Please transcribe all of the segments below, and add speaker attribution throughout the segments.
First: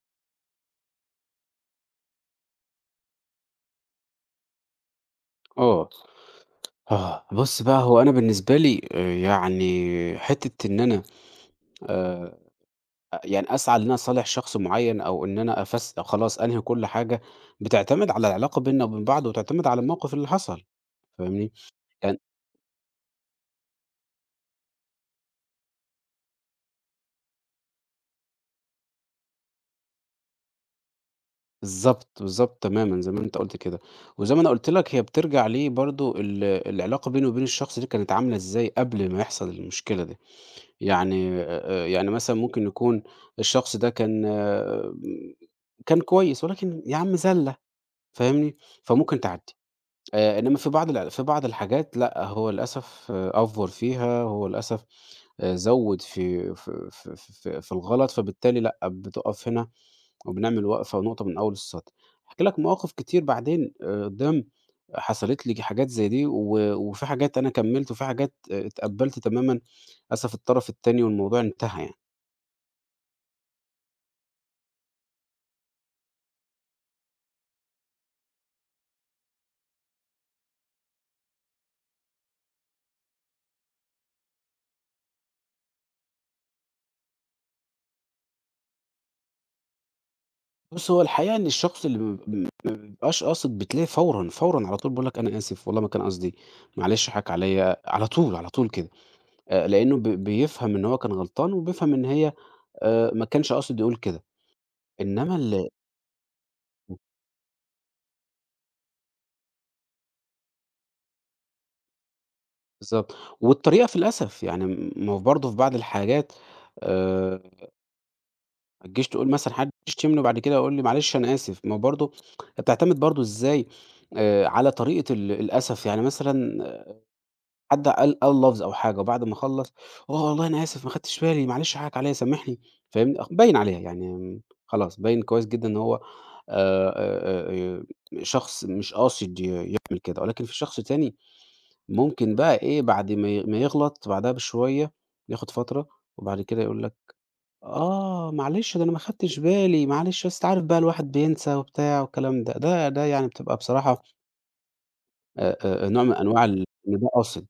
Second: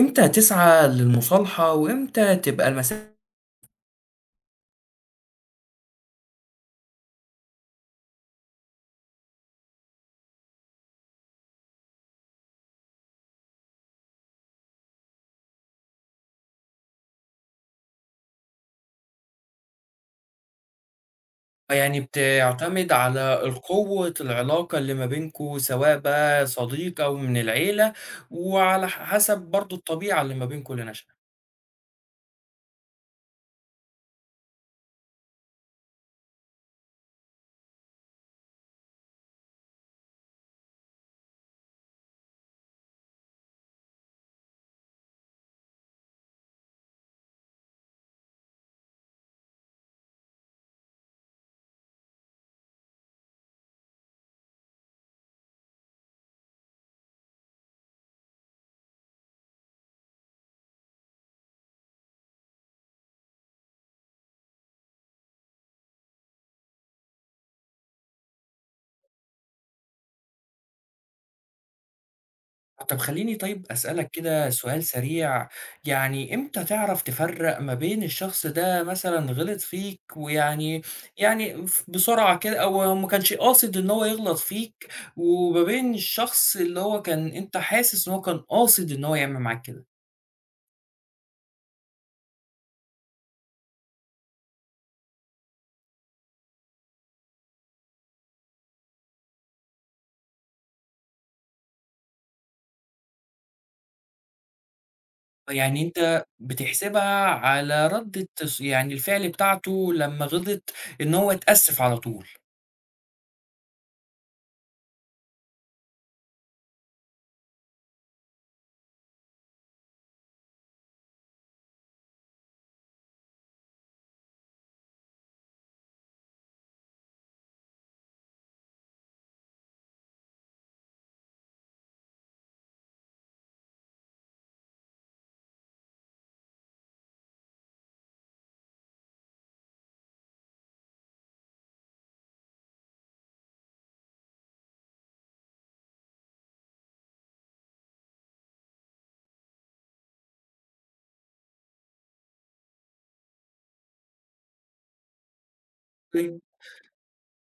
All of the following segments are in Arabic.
Speaker 1: إمتى تسعى للمصالحة، وإمتى تبقى المسا.
Speaker 2: آه. آه، بُص بقى هو أنا بالنسبة لي يعني حتّة إن أنا آآ يعني أسعى إن أنا أصالح شخص معيّن أو إن أنا أو خلاص أنهي كل حاجة، بتعتمد على العلاقة بيننا وبين بعض وتعتمد على الموقف اللي حصل، فاهمني؟
Speaker 1: يعني
Speaker 2: يعني
Speaker 1: بتعتمد على القوة العلاقة اللي ما بينكم، سواء بقى صديق أو من العيلة، وعلى حسب برضه الطبيعة اللي ما بينكم لنشأة؟
Speaker 2: بالضبط، بالضبط تمامًا زي ما أنت قُلت كده. وزي ما أنا قُلت لك هي بترجع ليه برضه العلاقة بيني وبين الشخص دي كانت عاملة إزاي قبل ما يحصل المشكلة دي. يعني يعني مثلًا ممكن يكون الشخص ده كان كان كويس، ولكن يا عم زَلّة فاهمني، فممكن تعدّي. إنما في بعض في بعض الحاجات لأ، هو للأسف آه، أفور فيها، هو للأسف زوّد في الغلط، فبالتالي لأ، بتُقف هنا وبنعمل وقفة ونقطة من أول السطر. هاحكي لك مواقف كتير بعدين قدّام حصلت لي حاجات زي دي، و وفي حاجات أنا كمّلت، وفي حاجات آه، اتقبّلت تمامًا للأسف الطرف التاني والموضوع انتهى يعني.
Speaker 1: طب خلّيني طيب أسألك كده سؤال سريع، يعني إمتى تعرف تفرّق ما بين الشخص ده مثلًا غلط فيك ويعني يعني بسرعة كده أو ما كانش قاصد إن هو يغلط فيك، وما بين الشخص اللي هو كان أنت حاسس إن هو كان قاصد إن هو يعمل معاك كده؟
Speaker 2: بُص، هو الحقيقة إن الشخص اللي ب مابقاش قاصد، بتلاقي فورًا، فورًا على طول بيقول لك أنا آسف والله ما كان قصدي، معلش حَقّ عليّا، على طول، على طول كده، لإنه بيفهم إن هو كان غلطان وبيفهم إن هي ما كانش قاصد يقول كده، إنما
Speaker 1: يعني أنت بتحسبها على ردة يعني الفعل بتاعته لمّا غلط إن هو اتأسف على طول.
Speaker 2: بالضبط، والطريقة في الأسف، يعني ما هو برضه في بعض الحاجات آآ ما تجيش تقول مثلًا حد يشتمني وبعد كده يقول لي معلش أنا آسف، ما هو برضه بتعتمد برضه إزاي على طريقة الأسف، يعني مثلًا حد قال لفظ أو حاجة وبعد ما خلّص، "آه والله أنا آسف ما خدتش بالي، معلش حقك عليَّ سامحني." فاهمني؟ أخ باين عليها يعني خلاص باين كويس جدًا إن هو آآ شخص مش قاصد يعمل كده، ولكن في شخص تاني ممكن بقى إيه، بعد ما ما يغلط بعدها بشوية، ياخد فترة وبعد كده يقول لك: "آه معلش ده أنا ما خدتش بالي، معلش أصل أنت عارف بقى الواحد بينسى وبتاع والكلام ده." ده يعني بتبقى بصراحة آآ نوع من أنواع إن ده قاصد.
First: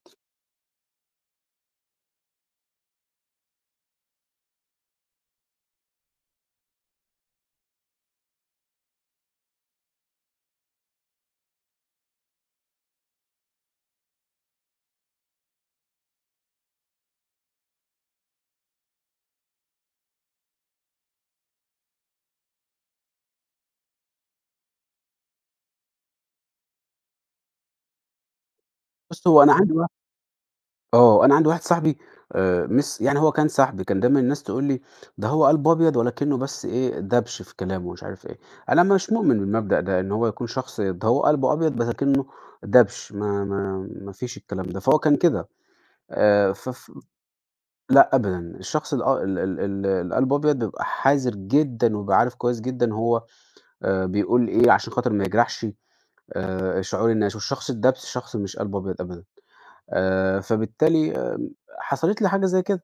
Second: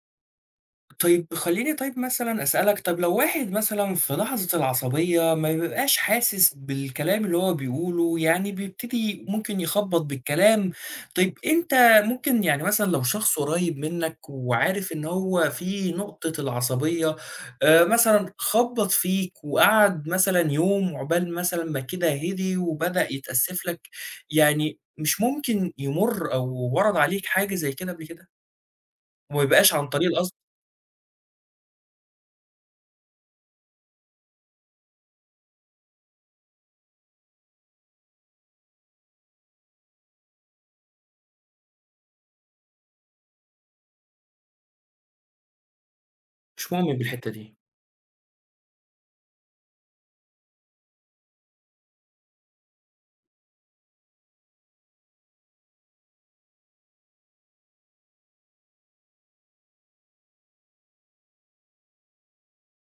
Speaker 1: طيب خلّيني طيب مثلًا أسألك، طب لو واحد مثلًا في لحظة العصبية ما بيبقاش حاسس بالكلام اللي هو بيقوله، يعني بيبتدي ممكن يخبّط بالكلام، طيب أنت ممكن يعني مثلًا لو شخص قريب منك وعارف إن هو في نقطة العصبية، مثلًا خبّط فيك وقعد مثلًا يوم عقبال مثلًا ما كده هدي وبدأ يتأسف لك، يعني مش ممكن يمُر أو ورد عليك حاجة زي كده قبل كده؟
Speaker 2: بُص
Speaker 1: وما
Speaker 2: هو أنا
Speaker 1: يبقاش
Speaker 2: عندي
Speaker 1: عن طريق القصد.
Speaker 2: آه، أنا عندي واحد صاحبي يعني هو كان صاحبي، كان دايمًا الناس تقول لي: "ده هو قلبه أبيض ولكنه بس إيه، دبش في كلامه." ومش عارف إيه، أنا مش مؤمن بالمبدأ ده، إن هو يكون شخص ده هو قلبه أبيض ولكنه دبش، ما فيش الكلام ده، فهو كان كده آآ
Speaker 1: مش
Speaker 2: فف
Speaker 1: مؤمن بالحتّة دي.
Speaker 2: لأ أبدًا، الشخص الأ ال ال ال اللي قلبه أبيض بيبقى حذر جدًا وبيبقى عارف كويس جدًا هو بيقول إيه عشان خاطر ما يجرحش شعور الناس، والشخص الدبش شخص مش قلبه أبيض أبدًا، فبالتالي حصلت لي حاجة زي كده.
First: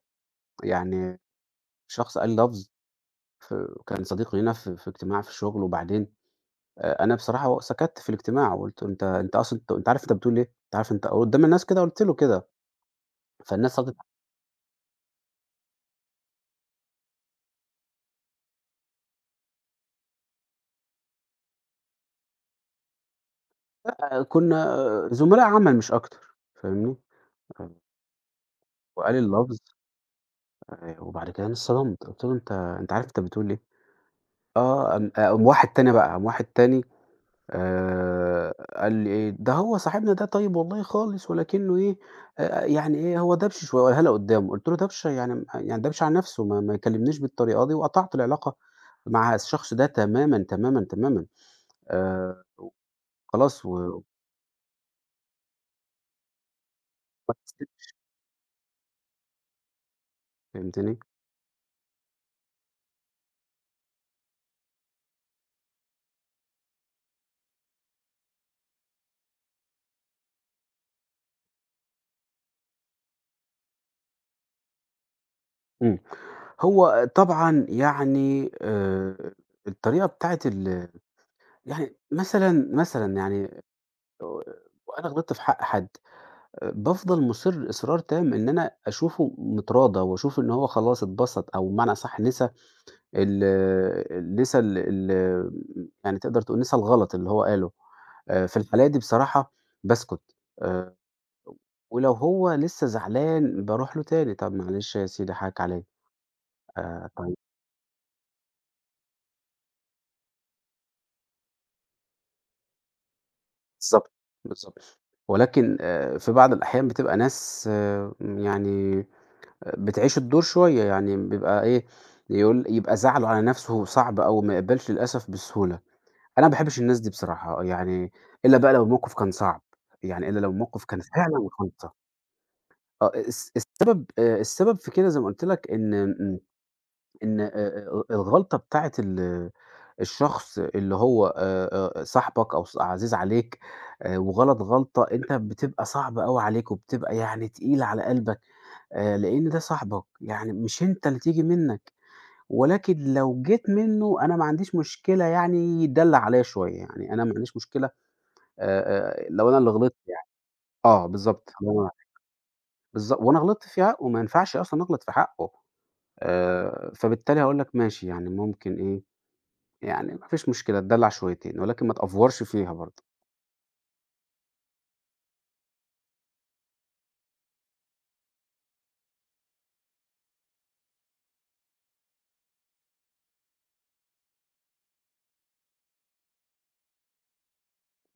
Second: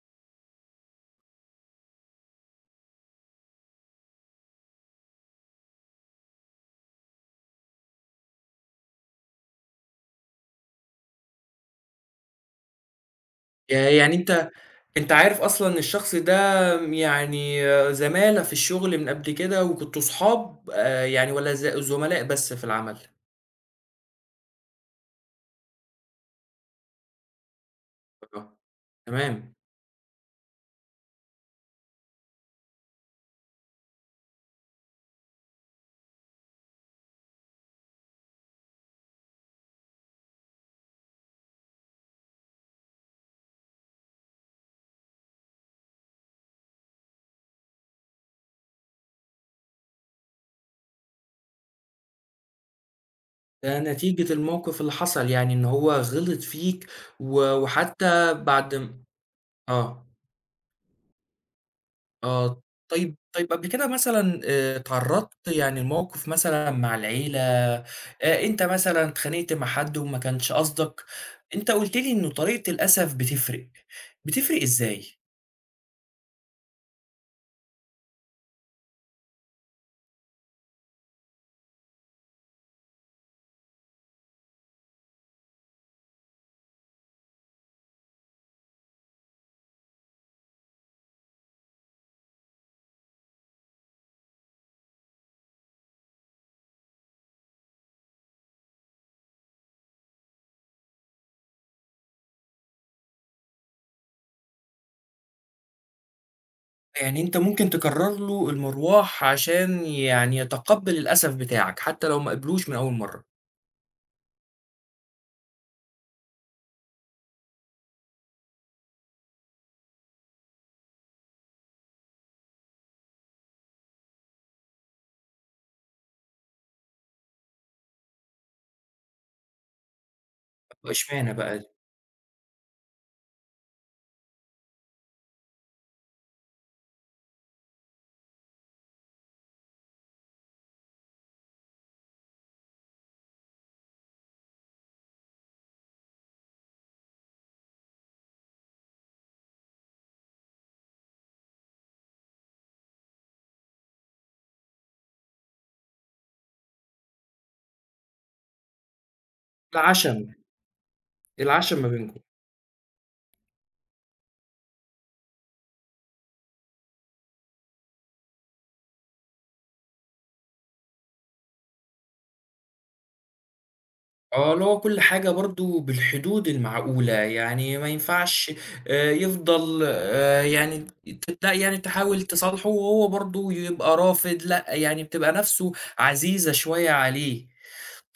Speaker 2: يعني شخص قال لفظ ف كان صديق لينا في اجتماع في الشغل، وبعدين أنا بصراحة سكَتّ في الاجتماع، وقُلت له: "أنت أصلًا أنت عارف أنت بتقول إيه؟ أنت عارف أنت" قدّام الناس كده قُلت له كده، فالناس
Speaker 1: ياه!
Speaker 2: ردِّت
Speaker 1: يعني أنت أنت عارف أصلًا ان الشخص ده يعني زمالة في الشغل من قبل كده وكنتوا صحاب يعني والّا زملاء بس في العمل؟
Speaker 2: لأ، كنا آه، زملاء عمل مش أكتر، فاهمني؟ آه،
Speaker 1: آه،
Speaker 2: وقال
Speaker 1: تمام.
Speaker 2: اللفظ وبعد كده أنا اتصدمت، قُلت له: "أنت عارف أنت بتقول إيه؟" آه، قام واحد تاني بقى، قام واحد تاني قال لي إيه: "ده هو صاحبنا ده طيب والله خالص ولكنّه إيه، يعني إيه هو دَبْش شوية." قالها لي قُدّامه، قُلت له: "دَبْش يعني يعني دَبْش على نَفْسه ما يكلّمنيش بالطريقة دي." وقطعت العلاقة مع الشخص ده تمامًا، تمامًا، تمامًا. آآ خلاص
Speaker 1: ده
Speaker 2: و
Speaker 1: نتيجة الموقف اللي حصل يعني إن هو غلط فيك و وحتى بعد م. آه.
Speaker 2: فهمتني؟
Speaker 1: آه، طيب طيب قبل كده مثلًا اتعرّضت يعني لموقف مثلًا مع العيلة، أنت مثلًا اتخانقت مع حد وما كانش قصدك، أنت قُلت لي إنه طريقة الأسف بتفرق، بتفرق إزاي؟
Speaker 2: إمم. هو طبعًا يعني الطريقة بتاعة يعني مثلًا، مثلًا يعني آآ وأنا غلطت في حق حد بافضل مُصِر إصرار تام إن أنا أشوفه متراضى وأشوف إن هو خلاص اتبسط أو بمعنى أصح نسى ال نسى ال ال يعني تقدر تقول نسى الغلط اللي هو قاله. في الحالة دي بصراحة باسكت، آآ ولو هو لسه زعلان باروح له تاني، "طب معلش يا سيدي حقك عليّا."
Speaker 1: يعني
Speaker 2: طيب
Speaker 1: أنت ممكن تكرر له المرواح عشان يعني يتقبّل الأسف بتاعك، حتى لو ما قبلوش من أول مرّة،
Speaker 2: بالضبط، بالضبط. ولكن في بعض الأحيان بتبقى ناس آه، يعني بتعيش الدور شوية، يعني بيبقى إيه، يقول يبقى زعله على نَفْسه صعب أوي ما يقبلش للأسف بسهولة، أنا ما باحبش الناس دي بصراحة، يعني إلا بقى لو الموقف كان صعب، يعني إلا لو الموقف
Speaker 1: طب
Speaker 2: كان
Speaker 1: إشمعنى
Speaker 2: فعلًا
Speaker 1: بقى؟
Speaker 2: غلطة، آه السبب السبب في كده زي ما قُلت لك إن إمم، إن الغلطة بتاعة الشخص اللي هو صاحبك أو عزيز عليك وغلط غلطة أنت بتبقى صعبة أوي عليك وبتبقى يعني تقيلة على قلبك. لإن ده صاحبك، يعني مش أنت اللي تيجي منّك، ولكن لو جيت منّه أنا ما عنديش مشكلة يعني يتدلّع عليّا شوية، يعني أنا ما عنديش مشكلة لو أنا اللي غلطت يعني.
Speaker 1: العَشَم،
Speaker 2: آه بالضبط،
Speaker 1: العَشَم
Speaker 2: لو
Speaker 1: ما
Speaker 2: أنا
Speaker 1: بينكم.
Speaker 2: وأنا غلطت في حقّه، وما ينفعش أصلًا أغلط في حقّه، فبالتالي هاقول لك ماشي يعني ممكن إيه، يعني ما فيش مشكلة اتدلّع شويتين، ولكن ما تأفورش فيها برضه،
Speaker 1: آه، اللي هو كل حاجة برضه بالحدود المعقولة، يعني ما ينفعش يفضل يعني لأ، يعني تحاول تصالحه وهو برضه يبقى رافض، لأ، يعني بتبقى نَفْسه عزيزة شوية عليه.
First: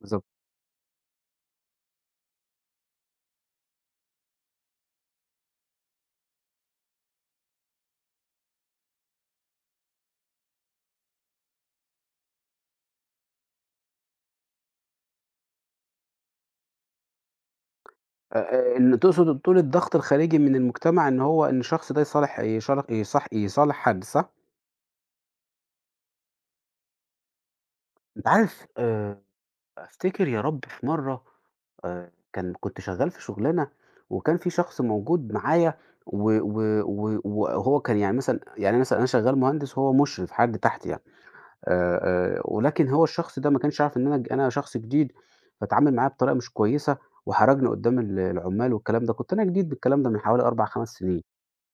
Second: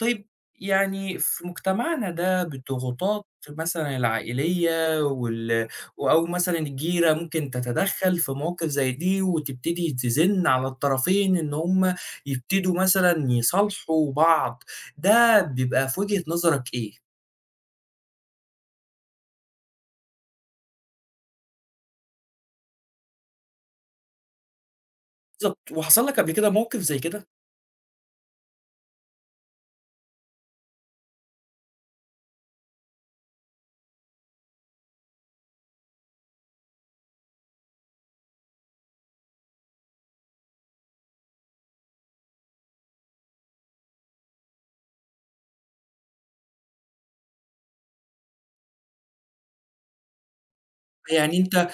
Speaker 2: بالضبط.
Speaker 1: يعني في مجتمعنا ده بالضغوطات مثلًا العائلية وال أو مثلًا الجيرة ممكن تتدخّل في مواقف زي دي وتبتدي تزِنّ على الطرفين إن هم يبتدوا مثلًا يصالحوا بعض، ده بيبقى في وجهة نظرك إيه؟
Speaker 2: آآ إن تقصد تقول الضغط الخارجي من المجتمع إن هو إن الشخص ده يصالح يشار يصح يصالح حد، صح؟
Speaker 1: بالضبط، وحصل لك قبل كده موقف زي كده؟
Speaker 2: أنت عارف أفتكر يا رب في مرّة كان كنت شغّال في شُغلانة وكان في شخص موجود معايا و و و وهو كان يعني مثلًا يعني مثلًا أنا شغّال مهندس وهو مُشرف حد تحتي يعني آآ ولكن هو الشخص ده ما كانش يعرف إن أنا أنا شخص جديد، فاتعامل معايا بطريقة مش كويسة وحرجني قُدّام العُمّال والكلام ده، كنت أنا جديد بالكلام ده من حوالي 4، 5 سنين.
Speaker 1: يعني أنت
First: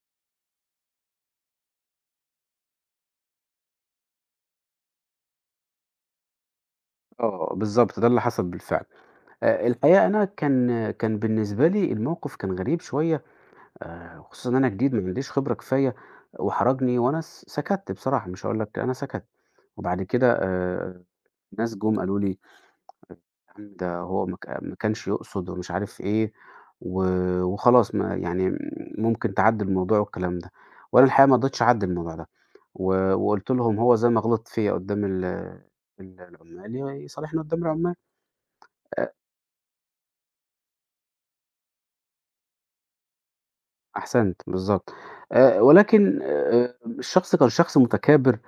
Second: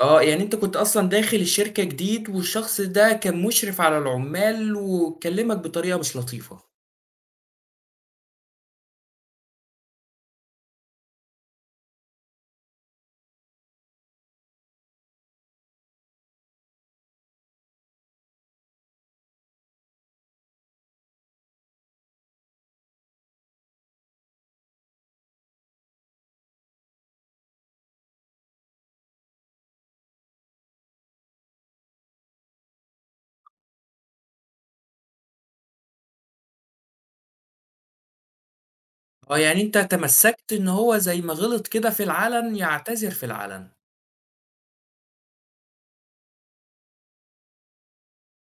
Speaker 1: آه، يعني أنت كنت أصلًا داخل الشركة جديد والشخص ده كان مُشرف على العُمّال وكلّمك بطريقة مش لطيفة.
Speaker 2: آه بالضبط، ده اللي حصل بالفعل. الحقيقة أنا كان بالنسبة لي الموقِف كان غريب شوية خصوصًا إن أنا جديد ما عنديش خبرة كفاية وحرجني وأنا سكَتّ بصراحة مش هاقول لك أنا سكَتّ، وبعد كده ناس جُم قالوا لي: "يا عم ده هو ما كانش يقصد." ومش عارف إيه، و وخلاص ما يعني ممكن تعدّي الموضوع والكلام ده، وأنا الحقيقة ما رضيتش أعدّي الموضوع ده، و وقُلت لهم: "هو زي ما غلط فيّا قدّام ال العُمّال يصالحني قدّام العُمّال." أ
Speaker 1: آه، يعني أنت تمسّكت إن هو زي ما غلط كده في العلن، يعتذر في العلن.
Speaker 2: أحسنت، بالضبط. ولكن الشخص كان شخص متكابر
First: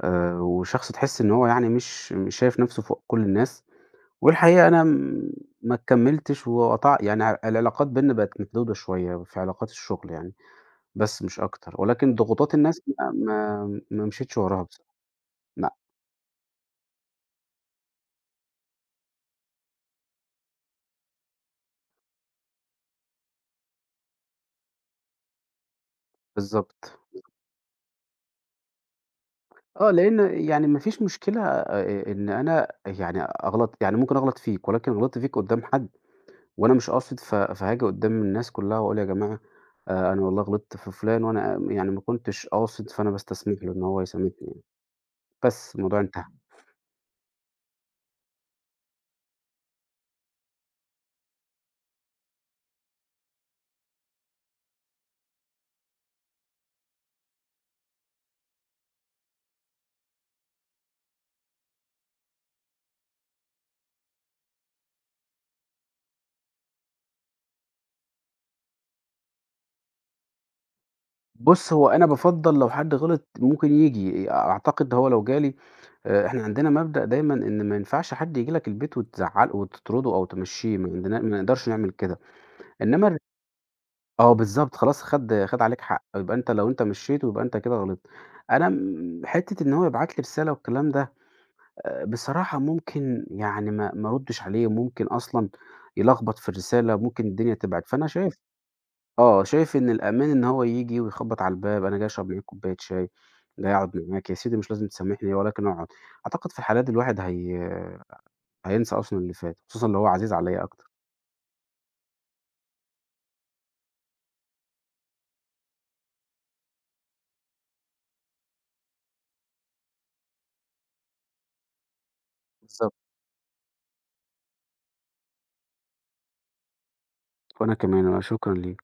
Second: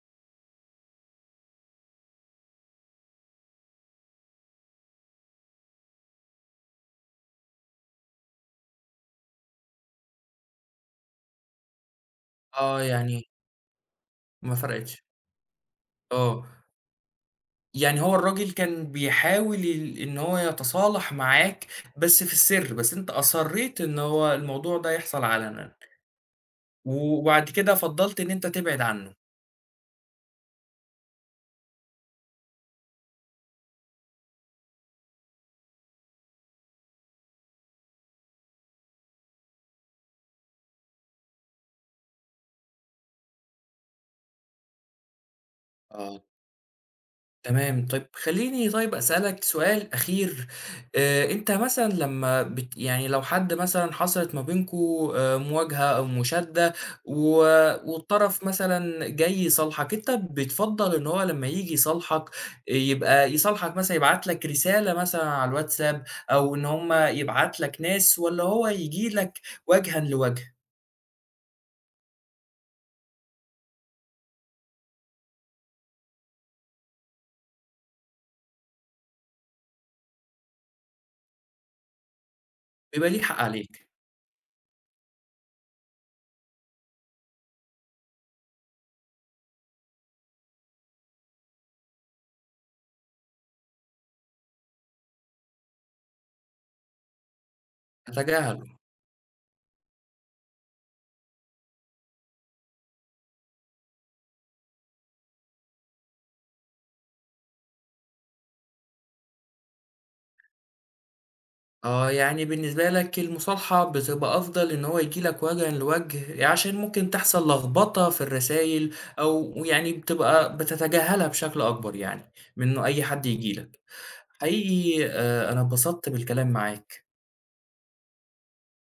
Speaker 2: وشخص تحس إن هو يعني مش شايف نَفْسه فوق كل الناس، والحقيقة أنا ما كمّلتش وقطع يعني العلاقات بيننا بقت محدودة شوية في علاقات الشغل يعني، بس مش أكتر، ولكن ضغوطات
Speaker 1: آه،
Speaker 2: الناس
Speaker 1: يعني
Speaker 2: ما مشيتش
Speaker 1: ما
Speaker 2: وراها بصراحة،
Speaker 1: فرقتش.
Speaker 2: لأ،
Speaker 1: آه، يعني هو الراجل كان بيحاول ال إن هو يتصالح معاك بس في السِر، بس أنت أصرّيت إن هو الموضوع ده يحصل علنًا،
Speaker 2: بالضبط.
Speaker 1: وبعد كده فضّلت إن أنت تبعد عنه.
Speaker 2: آه، لإن يعني ما فيش مشكلة إن أنا يعني أغلط، يعني ممكن أغلط فيك ولكن غلطت فيك قُدّام حد وأنا مش قاصد فهاجي قُدّام الناس كُلّها وأقول يا جماعة أنا والله غلطت في فُلان وأنا يعني ما كنتش قاصد، فأنا باستسمح له إن هو يسامحني. بس الموضوع
Speaker 1: آه.
Speaker 2: انتهى.
Speaker 1: تمام، طيب خلّيني طيب أسألك سؤال أخير، أنت مثلًا لمّا بت يعني لو حد مثلًا حصلت ما بينكم مواجهة أو مشادة و والطرف مثلًا جاي يصالحك، أنت بتفضّل إن هو لمّا ييجي يصالحك يبقى يصالحك مثلًا يبعت لك رسالة مثلًا على الواتساب أو إن هم يبعت لك ناس والّا هو ييجي لك وجهًا لوجه،
Speaker 2: بُص، هو أنا بافضّل لو حد غلط ممكن ييجي، أعتقد هو لو جالي إحنا عندنا مبدأ دايمًا إن ما ينفعش حد ييجي لك البيت وتزعّله وتطرده أو تمشّيه، ما عندنا ما نقدرش نعمل كده، إنّما
Speaker 1: بيبقى ليه حق عليك،
Speaker 2: آه بالضبط، خلاص خَد عليك حق، يبقى أنت لو أنت مشّيته يبقى أنت كده غلطت. أنا حتّة إن هو يبعت لي رسالة والكلام ده، بصراحة ممكن يعني ما أردّش عليه، ممكن أصلًا يلخبط في الرسالة، ممكن الدنيا تبعد، فأنا شايف
Speaker 1: تتجاهله؟
Speaker 2: آه، شايف إن الأمان إن هو ييجي ويخبّط على الباب، "أنا جاي أشرب معاك كوباية شاي، جاي أقعد معاك، يا سيدي مش لازم تسامحني ولكن أقعد." أعتقد في الحالة دي الواحد هينسى أصلًا اللي فات، خصوصًا لو هو عزيز عليّا أكتر.
Speaker 1: آه، يعني بالنسبة لك المصالحة بتبقى أفضل إن هو ييجي لك وجهًا لوجه، عشان ممكن تحصل لخبطة في الرسايل أو يعني بتبقى بتتجاهلها بشكل أكبر يعني، من إنه
Speaker 2: بالضبط.
Speaker 1: أي حد ييجي لك. حقيقي أنا اتبسطت بالكلام معاك.
Speaker 2: وأنا كمان، أنا شكرًا ليك.